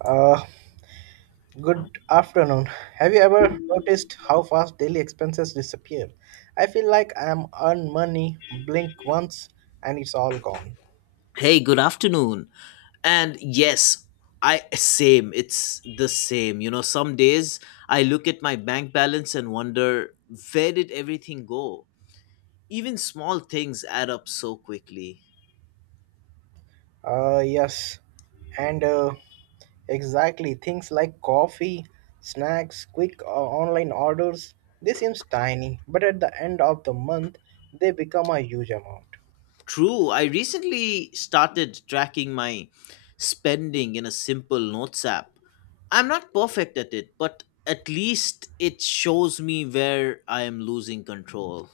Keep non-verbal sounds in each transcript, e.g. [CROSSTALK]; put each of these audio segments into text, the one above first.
Uh, Good afternoon. Have you ever noticed how fast daily expenses disappear? I feel like I am earn money, blink once, and it's all gone. Hey, good afternoon. And yes, it's the same. You know, some days I look at my bank balance and wonder where did everything go? Even small things add up so quickly. Yes, and exactly things like coffee, snacks, quick online orders. They seems tiny, but at the end of the month, they become a huge amount. True, I recently started tracking my spending in a simple notes app. I'm not perfect at it, but at least it shows me where I am losing control.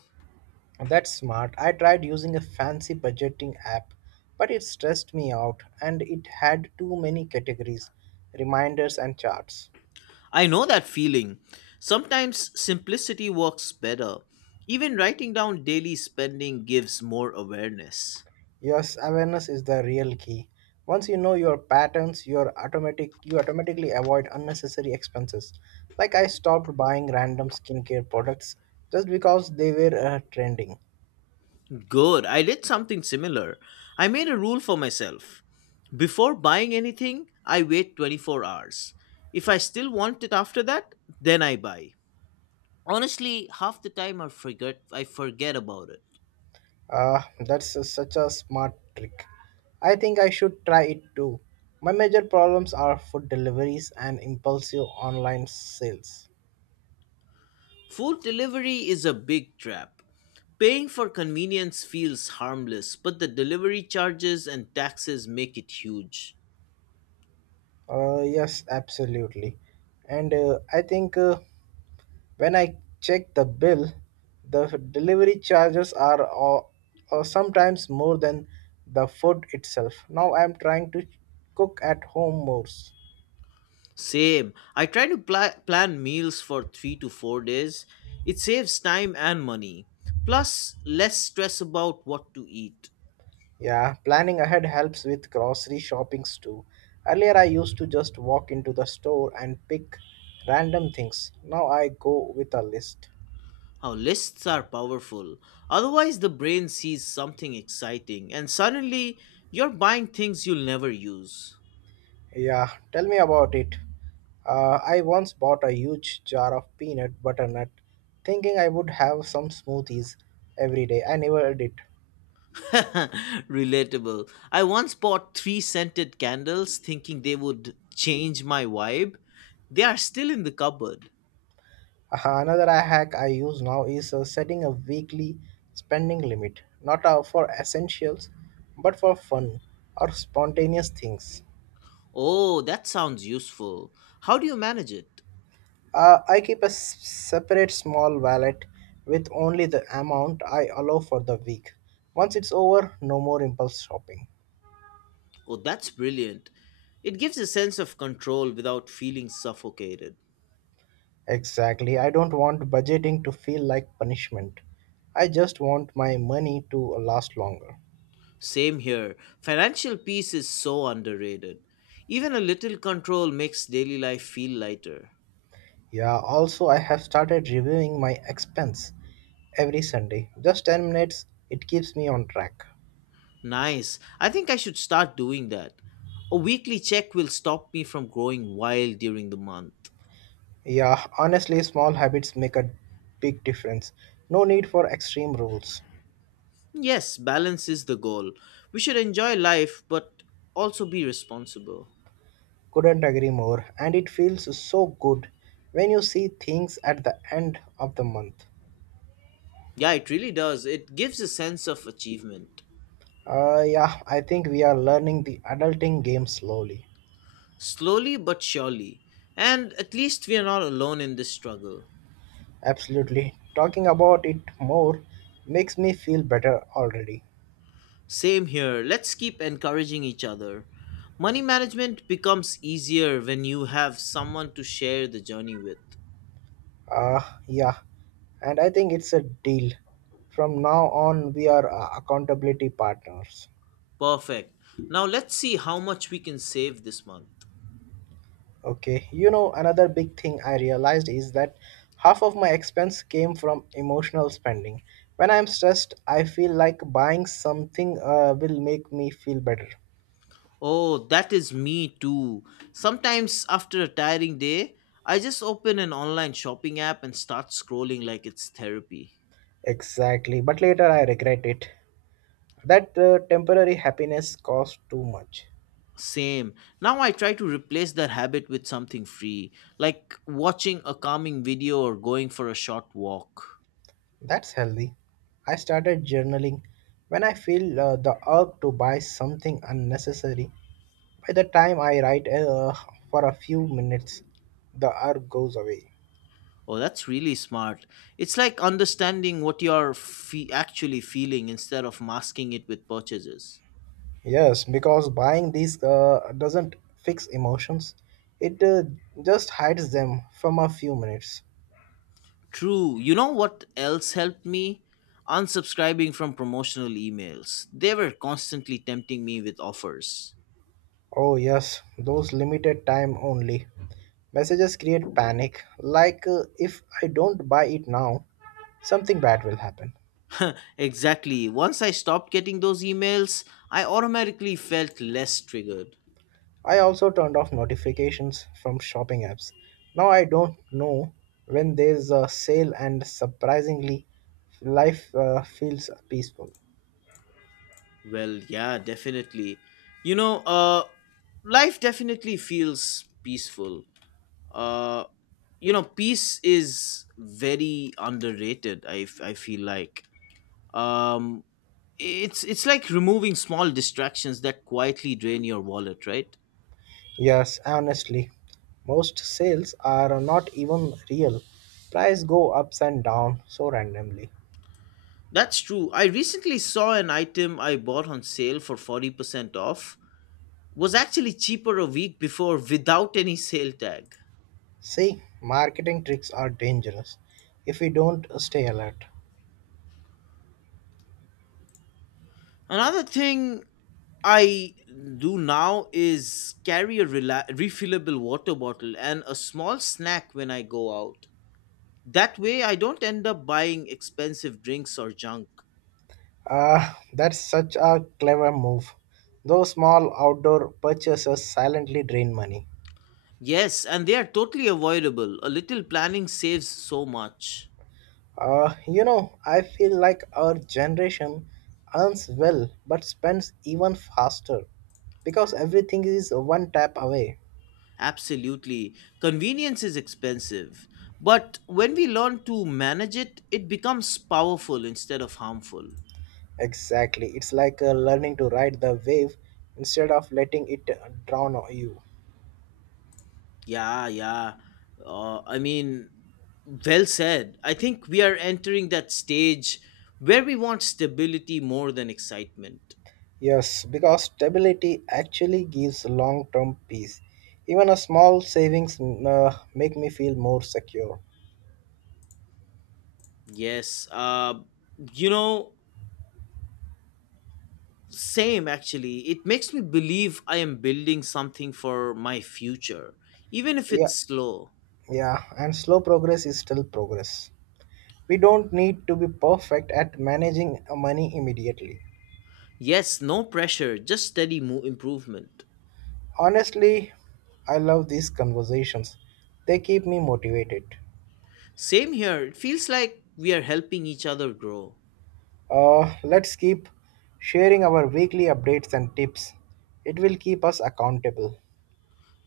That's smart. I tried using a fancy budgeting app, but it stressed me out and it had too many categories, reminders, and charts. I know that feeling. Sometimes simplicity works better. Even writing down daily spending gives more awareness. Yes, awareness is the real key. Once you know your patterns, you automatically avoid unnecessary expenses. Like I stopped buying random skincare products just because they were trending. Good, I did something similar. I made a rule for myself. Before buying anything, I wait 24 hours. If I still want it after that, then I buy. Honestly, half the time I forget about it. Ah, that's such a smart trick. I think I should try it too. My major problems are food deliveries and impulsive online sales. Food delivery is a big trap. Paying for convenience feels harmless, but the delivery charges and taxes make it huge. Yes, absolutely. And I think when I check the bill, the delivery charges are sometimes more than the food itself. Now I am trying to cook at home more. Same. I try to plan meals for 3 to 4 days. It saves time and money. Plus, less stress about what to eat. Yeah, planning ahead helps with grocery shoppings too. Earlier, I used to just walk into the store and pick random things. Now I go with a list. Our lists are powerful. Otherwise, the brain sees something exciting, and suddenly you're buying things you'll never use. Yeah, tell me about it. I once bought a huge jar of peanut butter nut, thinking I would have some smoothies every day. I never did. [LAUGHS] Relatable. I once bought three scented candles thinking they would change my vibe. They are still in the cupboard. Another hack I use now is setting a weekly spending limit, not for essentials, but for fun or spontaneous things. Oh, that sounds useful. How do you manage it? I keep a separate small wallet with only the amount I allow for the week. Once it's over, no more impulse shopping. Oh, that's brilliant. It gives a sense of control without feeling suffocated. Exactly. I don't want budgeting to feel like punishment. I just want my money to last longer. Same here. Financial peace is so underrated. Even a little control makes daily life feel lighter. Yeah, also, I have started reviewing my expense every Sunday. Just 10 minutes, it keeps me on track. Nice. I think I should start doing that. A weekly check will stop me from growing wild during the month. Yeah, honestly, small habits make a big difference. No need for extreme rules. Yes, balance is the goal. We should enjoy life but also be responsible. Couldn't agree more, and it feels so good when you see things at the end of the month. Yeah, it really does. It gives a sense of achievement. Yeah, I think we are learning the adulting game slowly. Slowly but surely. And at least we are not alone in this struggle. Absolutely. Talking about it more makes me feel better already. Same here. Let's keep encouraging each other. Money management becomes easier when you have someone to share the journey with. Uh, yeah, and I think it's a deal. From now on, we are accountability partners. Perfect. Now let's see how much we can save this month. Okay, another big thing I realized is that half of my expense came from emotional spending. When I'm stressed, I feel like buying something will make me feel better. Oh, that is me too. Sometimes after a tiring day, I just open an online shopping app and start scrolling like it's therapy. Exactly, but later I regret it. That temporary happiness cost too much. Same. Now I try to replace that habit with something free, like watching a calming video or going for a short walk. That's healthy. I started journaling. When I feel the urge to buy something unnecessary, by the time I write for a few minutes, the urge goes away. Oh, that's really smart. It's like understanding what you're actually feeling instead of masking it with purchases. Yes, because buying these doesn't fix emotions, it just hides them from a few minutes. True. You know what else helped me? Unsubscribing from promotional emails. They were constantly tempting me with offers. Oh, yes, those limited time only messages create panic, like if I don't buy it now, something bad will happen. Exactly. Once I stopped getting those emails, I automatically felt less triggered. I also turned off notifications from shopping apps. Now I don't know when there's a sale, and surprisingly, life feels peaceful. Well, yeah, definitely. You know, uh life definitely feels peaceful. Uh you know, peace is very underrated. I feel like um it's like removing small distractions that quietly drain your wallet, right? Yes, honestly, most sales are not even real. Price go ups and down so randomly. That's true. I recently saw an item I bought on sale for 40% off, was actually cheaper a week before without any sale tag. See, marketing tricks are dangerous if we don't stay alert. Another thing I do now is carry a refillable water bottle and a small snack when I go out. That way I don't end up buying expensive drinks or junk. Ah, that's such a clever move. Those small outdoor purchases silently drain money. Yes, and they are totally avoidable. A little planning saves so much. I feel like our generation earns well but spends even faster because everything is one tap away. Absolutely. Convenience is expensive. But when we learn to manage it, it becomes powerful instead of harmful. Exactly. It's like learning to ride the wave instead of letting it drown you. Yeah, yeah. I mean, well said. I think we are entering that stage where we want stability more than excitement. Yes, because stability actually gives long term peace. Even a small savings make me feel more secure. Yes. You know, Same, actually. It makes me believe I am building something for my future, even if Yeah, it's slow. yeah, and slow progress is still progress. We don't need to be perfect at managing money immediately. Yes, no pressure, just steady improvement. Honestly, I love these conversations. They keep me motivated. Same here, it feels like we are helping each other grow. Let's keep sharing our weekly updates and tips. It will keep us accountable.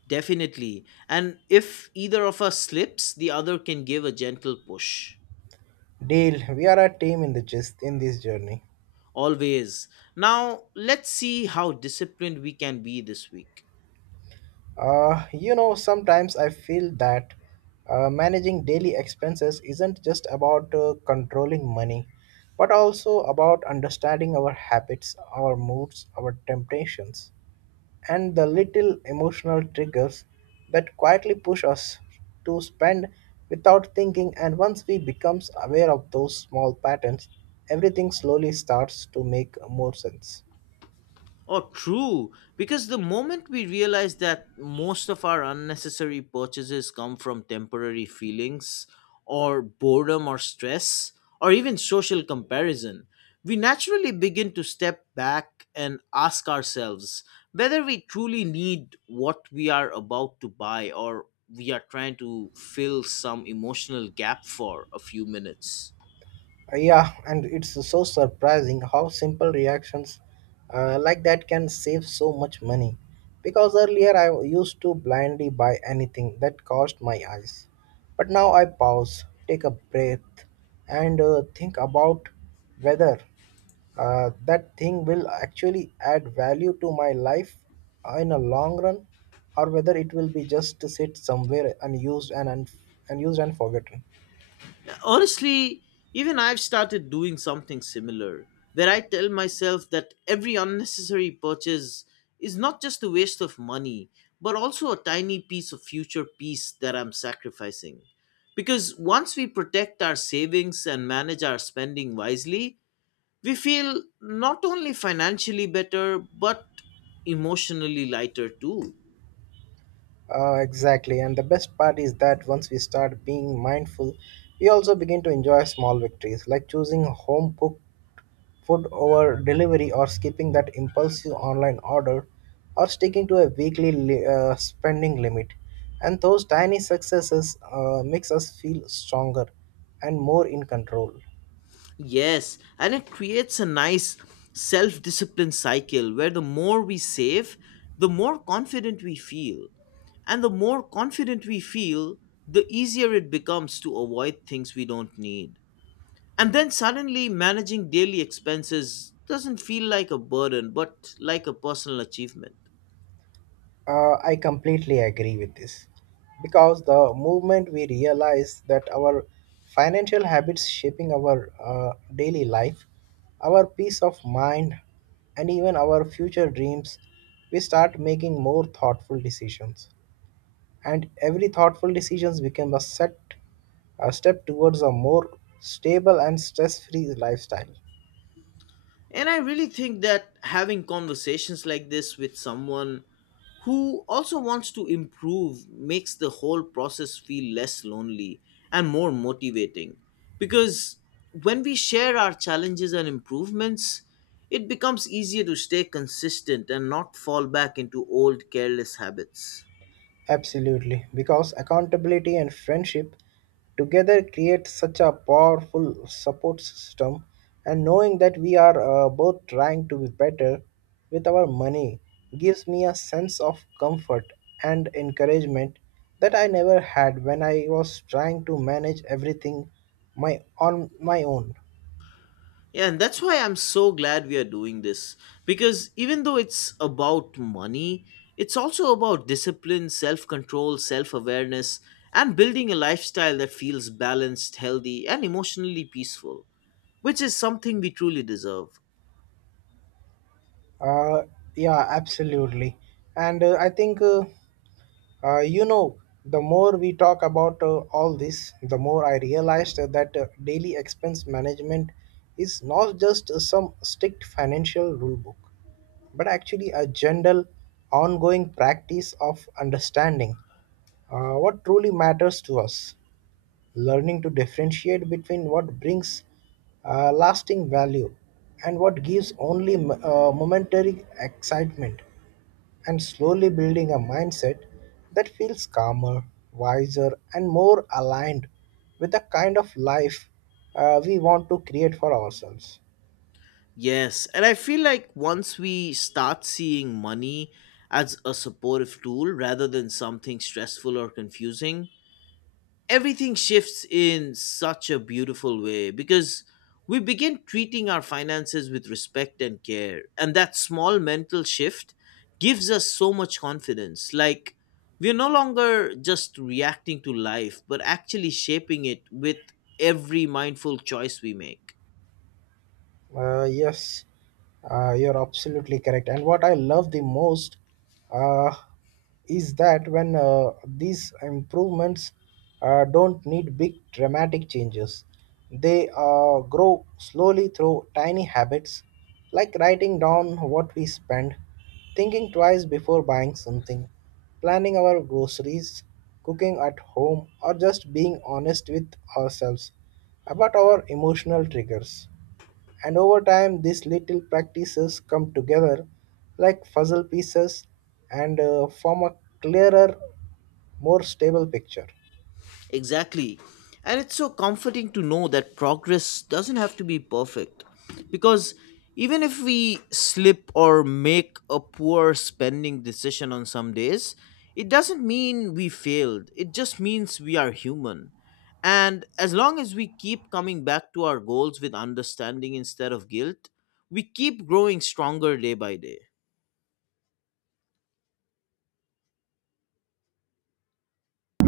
Definitely. And if either of us slips, the other can give a gentle push. Deal, we are a team in the gist in this journey. Always. Now, let's see how disciplined we can be this week. Sometimes I feel that managing daily expenses isn't just about controlling money, but also about understanding our habits, our moods, our temptations, and the little emotional triggers that quietly push us to spend without thinking. And once we becomes aware of those small patterns, everything slowly starts to make more sense. Oh, true. Because the moment we realize that most of our unnecessary purchases come from temporary feelings or boredom or stress or even social comparison, we naturally begin to step back and ask ourselves whether we truly need what we are about to buy or we are trying to fill some emotional gap for a few minutes. Yeah, and it's so surprising how simple reactions like that can save so much money, because earlier I used to blindly buy anything that caused my eyes. But now I pause, take a breath, and think about whether that thing will actually add value to my life in a long run, or whether it will be just to sit somewhere unused and unused and forgotten. Honestly, even I've started doing something similar where I tell myself that every unnecessary purchase is not just a waste of money but also a tiny piece of future peace that I'm sacrificing. Because once we protect our savings and manage our spending wisely, we feel not only financially better but emotionally lighter too. Exactly, and the best part is that once we start being mindful, we also begin to enjoy small victories like choosing home cooked food over delivery or skipping that impulsive online order or sticking to a weekly spending limit. And those tiny successes makes us feel stronger and more in control. Yes, and it creates a nice self discipline cycle where the more we save, the more confident we feel. And the more confident we feel, the easier it becomes to avoid things we don't need. And then suddenly, managing daily expenses doesn't feel like a burden, but like a personal achievement. I completely agree with this, because the moment we realize that our financial habits shaping our daily life, our peace of mind, and even our future dreams, we start making more thoughtful decisions, and every thoughtful decision became a step towards a more stable and stress-free lifestyle. And I really think that having conversations like this with someone who also wants to improve makes the whole process feel less lonely and more motivating. Because when we share our challenges and improvements, it becomes easier to stay consistent and not fall back into old careless habits. Absolutely, because accountability and friendship together create such a powerful support system, and knowing that we are both trying to be better with our money gives me a sense of comfort and encouragement that I never had when I was trying to manage everything my on my own. Yeah, and that's why I'm so glad we are doing this. Because even though it's about money, it's also about discipline, self control, self awareness, and building a lifestyle that feels balanced, healthy, and emotionally peaceful, which is something we truly deserve. Uh, yeah, absolutely. And I think, uh, you know, the more we talk about all this, the more I realized that daily expense management is not just some strict financial rule book, but actually a general, ongoing practice of understanding what truly matters to us, learning to differentiate between what brings lasting value and what gives only momentary excitement, and slowly building a mindset that feels calmer, wiser, and more aligned with the kind of life we want to create for ourselves. Yes, and I feel like once we start seeing money as a supportive tool rather than something stressful or confusing, everything shifts in such a beautiful way because we begin treating our finances with respect and care. And that small mental shift gives us so much confidence. Like, we're no longer just reacting to life, but actually shaping it with every mindful choice we make. Yes, you're absolutely correct. And what I love the most uh, is that when these improvements don't need big dramatic changes, they grow slowly through tiny habits like writing down what we spend, thinking twice before buying something, planning our groceries, cooking at home, or just being honest with ourselves about our emotional triggers. And over time, these little practices come together like puzzle pieces and form a clearer, more stable picture. Exactly. And it's so comforting to know that progress doesn't have to be perfect. Because even if we slip or make a poor spending decision on some days, it doesn't mean we failed. It just means we are human. And as long as we keep coming back to our goals with understanding instead of guilt, we keep growing stronger day by day.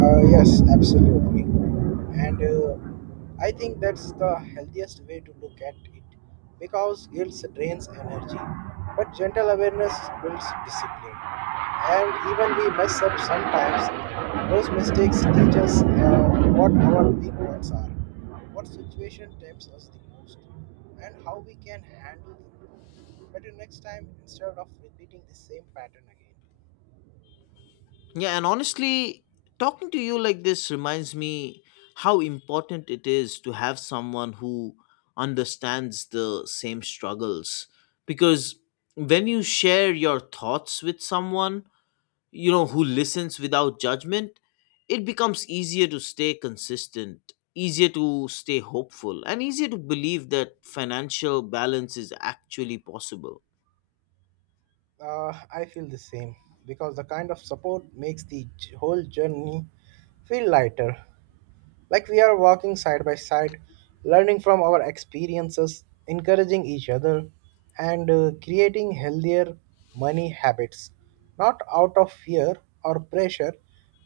Yes, absolutely. And I think that's the healthiest way to look at it, because guilt drains energy, but gentle awareness builds discipline. And even we mess up sometimes, those mistakes teach us what our weak points are, what situation tempts us the most, and how we can handle them better next time instead of repeating the same pattern again. Yeah, and honestly, talking to you like this reminds me how important it is to have someone who understands the same struggles. Because when you share your thoughts with someone, you know, who listens without judgment, it becomes easier to stay consistent, easier to stay hopeful, and easier to believe that financial balance is actually possible. I feel the same, because the kind of support makes the whole journey feel lighter. Like we are walking side by side, learning from our experiences, encouraging each other, and creating healthier money habits. Not out of fear or pressure,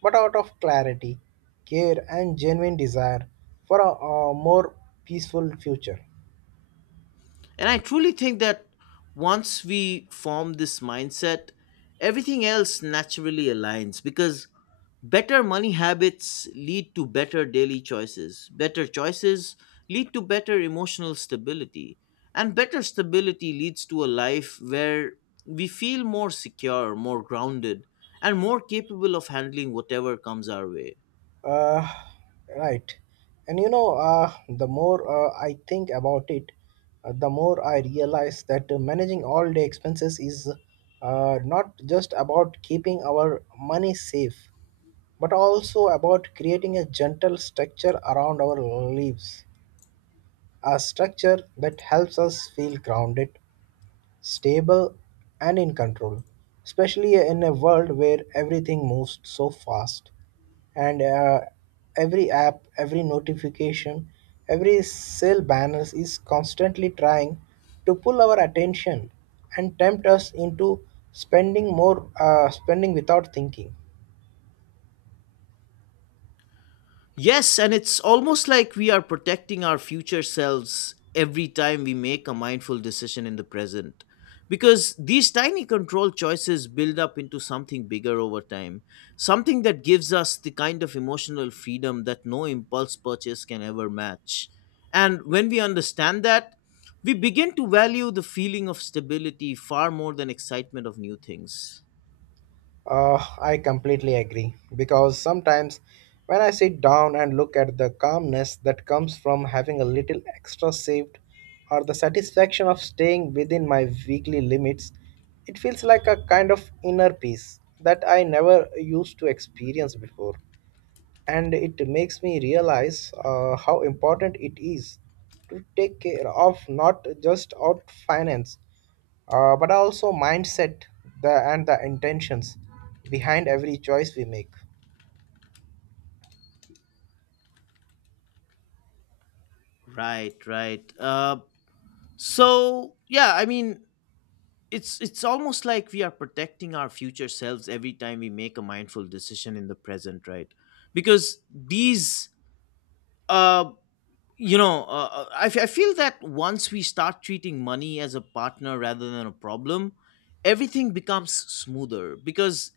but out of clarity, care, and genuine desire for a more peaceful future. And I truly think that once we form this mindset, everything else naturally aligns because better money habits lead to better daily choices. Better choices lead to better emotional stability. And better stability leads to a life where we feel more secure, more grounded, and more capable of handling whatever comes our way. Uh, right. And the more I think about it, the more I realize that managing all the expenses is not just about keeping our money safe, but also about creating a gentle structure around our lives, a structure that helps us feel grounded, stable, and in control, especially in a world where everything moves so fast, and every app, every notification, every sale banners is constantly trying to pull our attention and tempt us into spending more, spending without thinking. Yes, and it's almost like we are protecting our future selves every time we make a mindful decision in the present. Because these tiny control choices build up into something bigger over time, something that gives us the kind of emotional freedom that no impulse purchase can ever match. And when we understand that, we begin to value the feeling of stability far more than excitement of new things. I completely agree, because sometimes when I sit down and look at the calmness that comes from having a little extra saved or the satisfaction of staying within my weekly limits, it feels like a kind of inner peace that I never used to experience before. And it makes me realize how important it is to take care of not just out finance, but also mindset, and the intentions behind every choice we make. Right, right. So, yeah, I mean, it's almost like we are protecting our future selves every time we make a mindful decision in the present, right? Because these uh I feel that once we start treating money as a partner rather than a problem, everything becomes smoother because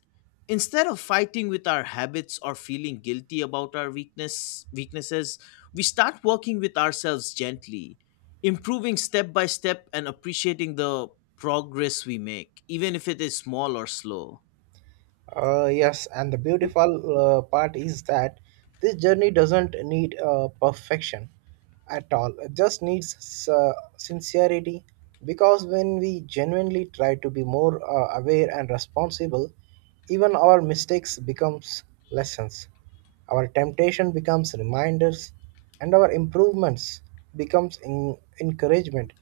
instead of fighting with our habits or feeling guilty about our weaknesses, we start working with ourselves gently, improving step by step and appreciating the progress we make, even if it is small or slow. Yes, and the beautiful part is that this journey doesn't need perfection at all. It just needs sincerity, because when we genuinely try to be more aware and responsible, even our mistakes becomes lessons. Our temptation becomes reminders, and our improvements becomes encouragement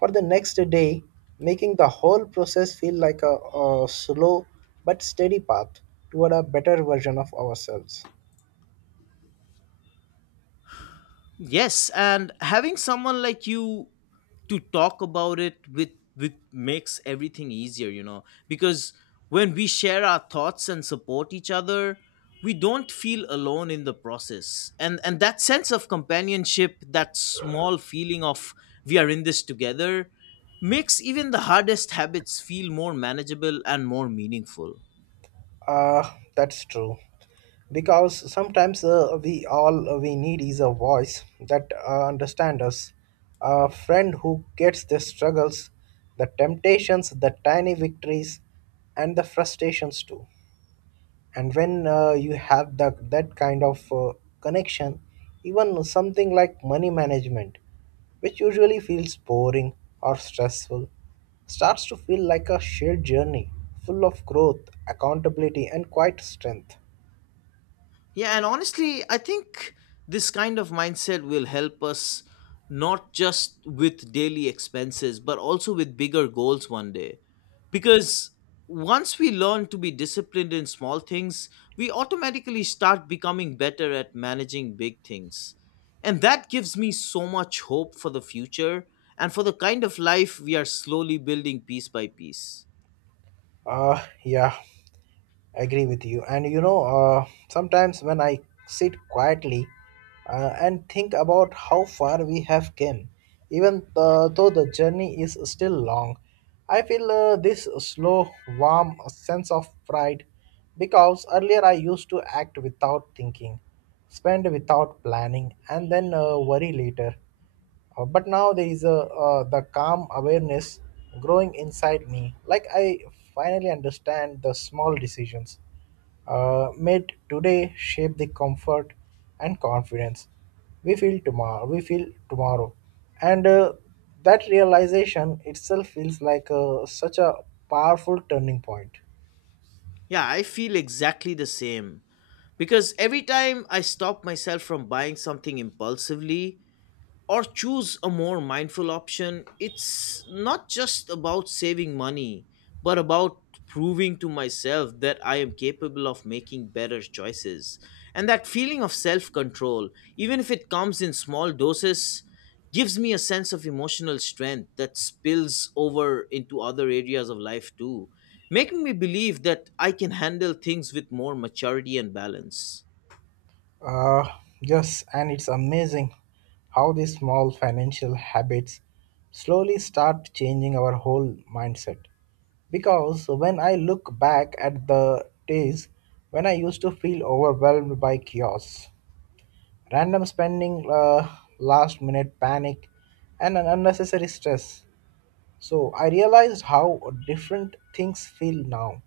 for the next day, making the whole process feel like a slow but steady path toward a better version of ourselves. Yes, and having someone like you to talk about it with makes everything easier, you know, because when we share our thoughts and support each other, we don't feel alone in the process, and that sense of companionship, that small feeling of we are in this together, makes even the hardest habits feel more manageable and more meaningful. Uh, that's true. Because sometimes we all we need is a voice that understands us, a friend who gets the struggles, the temptations, the tiny victories, and the frustrations too. And when you have that kind of connection, even something like money management, which usually feels boring or stressful, starts to feel like a shared journey full of growth, accountability and quiet strength. Yeah, and honestly, I think this kind of mindset will help us not just with daily expenses, but also with bigger goals one day. Because once we learn to be disciplined in small things, we automatically start becoming better at managing big things. And that gives me so much hope for the future and for the kind of life we are slowly building piece by piece. Yeah, I agree with you. And you know, sometimes when I sit quietly and think about how far we have came, even though the journey is still long, I feel this slow, warm sense of pride, because earlier I used to act without thinking, spend without planning, and then worry later. But now there is a the calm awareness growing inside me, like I finally understand the small decisions made today shape the comfort and confidence we feel tomorrow. And that realization itself feels like such a powerful turning point. Yeah, I feel exactly the same. Because every time I stop myself from buying something impulsively or choose a more mindful option, it's not just about saving money, but about proving to myself that I am capable of making better choices. And that feeling of self control, even if it comes in small doses, gives me a sense of emotional strength that spills over into other areas of life too, making me believe that I can handle things with more maturity and balance. Uh, yes, and it's amazing how these small financial habits slowly start changing our whole mindset. Because when I look back at the days when I used to feel overwhelmed by chaos, random spending, last minute panic, and an unnecessary stress, so I realized how different things feel now.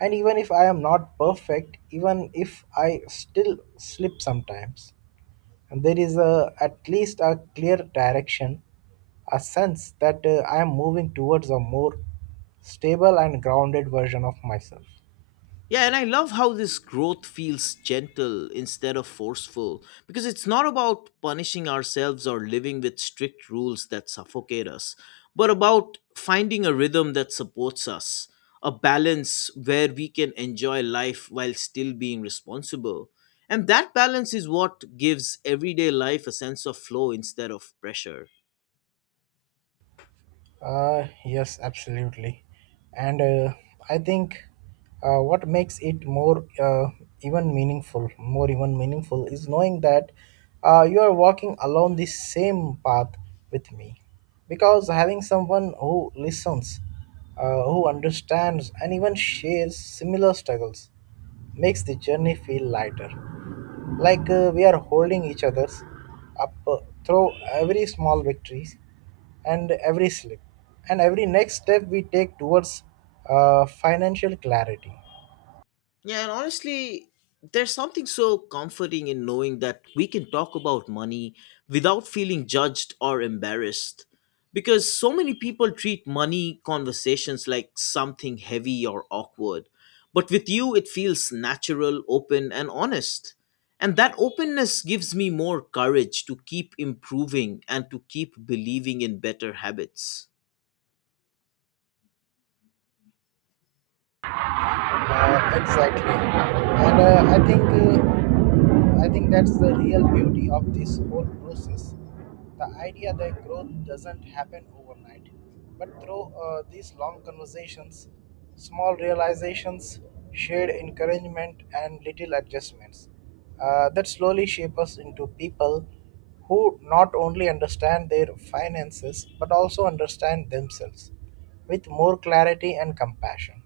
And even if I am not perfect, even if I still slip sometimes, and there is a, at least a clear direction, a sense that I am moving towards a more stable and grounded version of myself. Yeah, and I love how this growth feels gentle instead of forceful because it's not about punishing ourselves or living with strict rules that suffocate us, but about finding a rhythm that supports us, a balance where we can enjoy life while still being responsible. And that balance is what gives everyday life a sense of flow instead of pressure. Yes, absolutely. And I think what makes it more even meaningful, is knowing that you are walking along the same path with me. Because having someone who listens, who understands, and even shares similar struggles, makes the journey feel lighter, like we are holding each other's up through every small victories and every slip and every next step we take towards financial clarity. Yeah, and honestly, there's something so comforting in knowing that we can talk about money without feeling judged or embarrassed. Because so many people treat money conversations like something heavy or awkward. But with you, it feels natural, open, and honest. And that openness gives me more courage to keep improving and to keep believing in better habits. Exactly. And I think that's the real beauty of this whole process. The idea that growth doesn't happen overnight, but through these long conversations, small realizations, shared encouragement, and little adjustments that slowly shape us into people who not only understand their finances but also understand themselves with more clarity and compassion.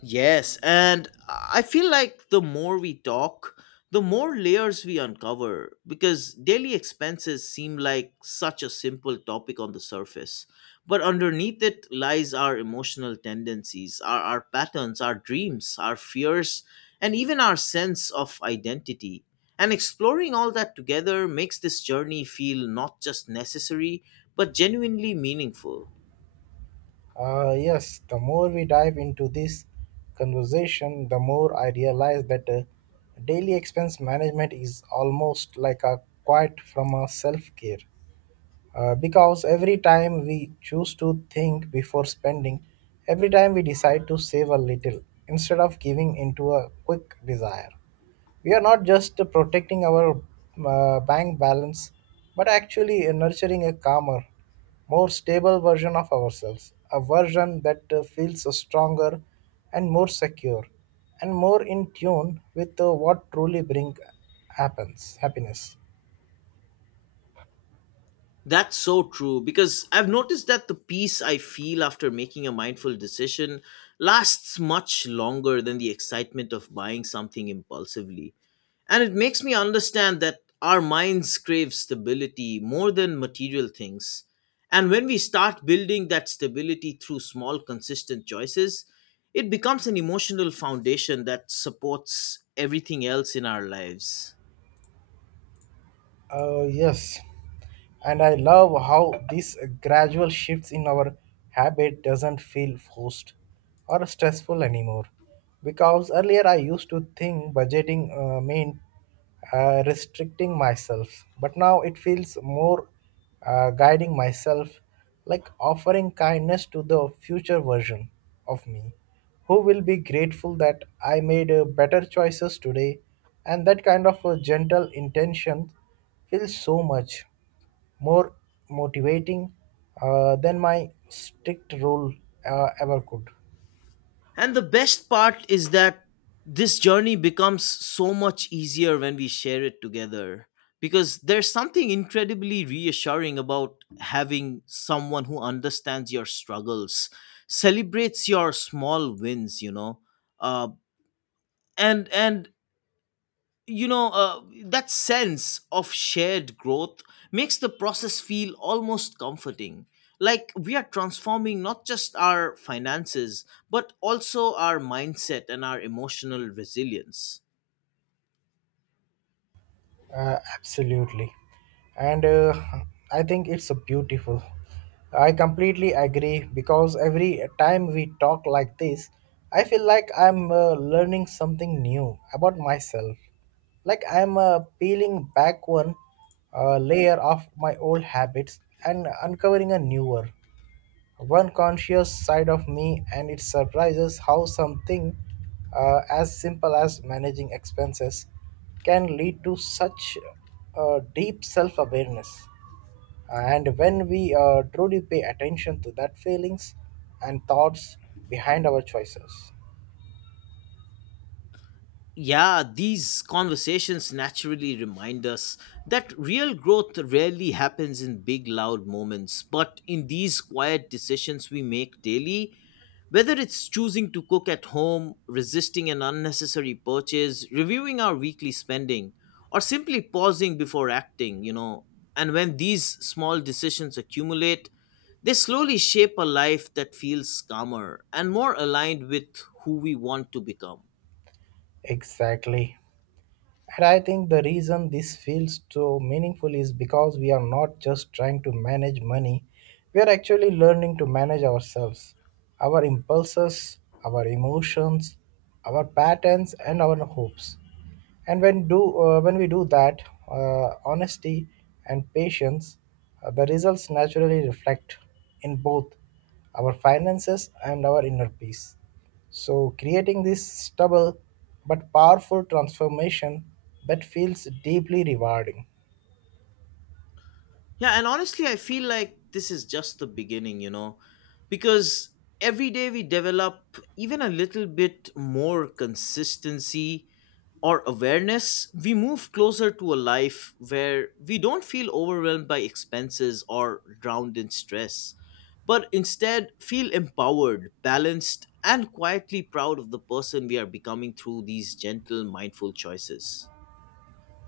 Yes, and I feel like the more we talk, the more layers we uncover because daily expenses seem like such a simple topic on the surface. But underneath it lies our emotional tendencies, our patterns, our dreams, our fears, and even our sense of identity. And exploring all that together makes this journey feel not just necessary, but genuinely meaningful. Yes, the more we dive into this conversation, the more I realize that daily expense management is almost like a quiet from a self care. Because every time we choose to think before spending, every time we decide to save a little instead of giving into a quick desire, we are not just protecting our bank balance, but actually nurturing a calmer, more stable version of ourselves, a version that feels stronger and more secure and more in tune with what truly brings happens happiness. That's so true because I've noticed that the peace I feel after making a mindful decision lasts much longer than the excitement of buying something impulsively. And it makes me understand that our minds crave stability more than material things. And when we start building that stability through small, consistent choices, it becomes an emotional foundation that supports everything else in our lives. Yes, and I love how these gradual shifts in our habit doesn't feel forced or stressful anymore. Because earlier I used to think budgeting meant restricting myself, but now it feels more guiding myself, like offering kindness to the future version of me, who will be grateful that I made better choices today, and that kind of a gentle intention feels so much more motivating than my strict rule ever could. And the best part is that this journey becomes so much easier when we share it together because there's something incredibly reassuring about having someone who understands your struggles, celebrates your small wins uh, and that sense of shared growth makes the process feel almost comforting, like we are transforming not just our finances but also our mindset and our emotional resilience. Absolutely. And I think it's a beautiful. I completely agree, because every time we talk like this, I feel like I'm learning something new about myself. Like I'm peeling back one layer of my old habits and uncovering a newer one conscious side of me, and it surprises how something as simple as managing expenses can lead to such deep self awareness. And when we truly pay attention to that feelings and thoughts behind our choices. Yeah, these conversations naturally remind us that real growth rarely happens in big, loud moments, but in these quiet decisions we make daily. Whether it's choosing to cook at home, resisting an unnecessary purchase, reviewing our weekly spending, or simply pausing before acting, you know, and when these small decisions accumulate, they slowly shape a life that feels calmer and more aligned with who we want to become. Exactly. And I think the reason this feels so meaningful is because we are not just trying to manage money, we are actually learning to manage ourselves, our impulses, our emotions, our patterns, and our hopes. And when do when we do that, honesty and patience, the results naturally reflect in both our finances and our inner peace. So, creating this stubble but powerful transformation that feels deeply rewarding. Yeah, and honestly, I feel like this is just the beginning, you know, because every day we develop even a little bit more consistency or awareness, we move closer to a life where we don't feel overwhelmed by expenses or drowned in stress, but instead feel empowered, balanced, and quietly proud of the person we are becoming through these gentle, mindful choices.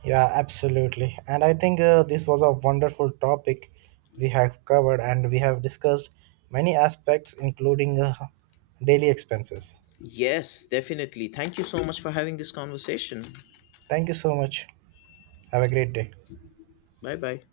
Yeah, absolutely. And I think this was a wonderful topic we have covered, and we have discussed many aspects, including daily expenses. Yes, definitely. Thank you so much for having this conversation. Thank you so much. Have a great day. Bye bye.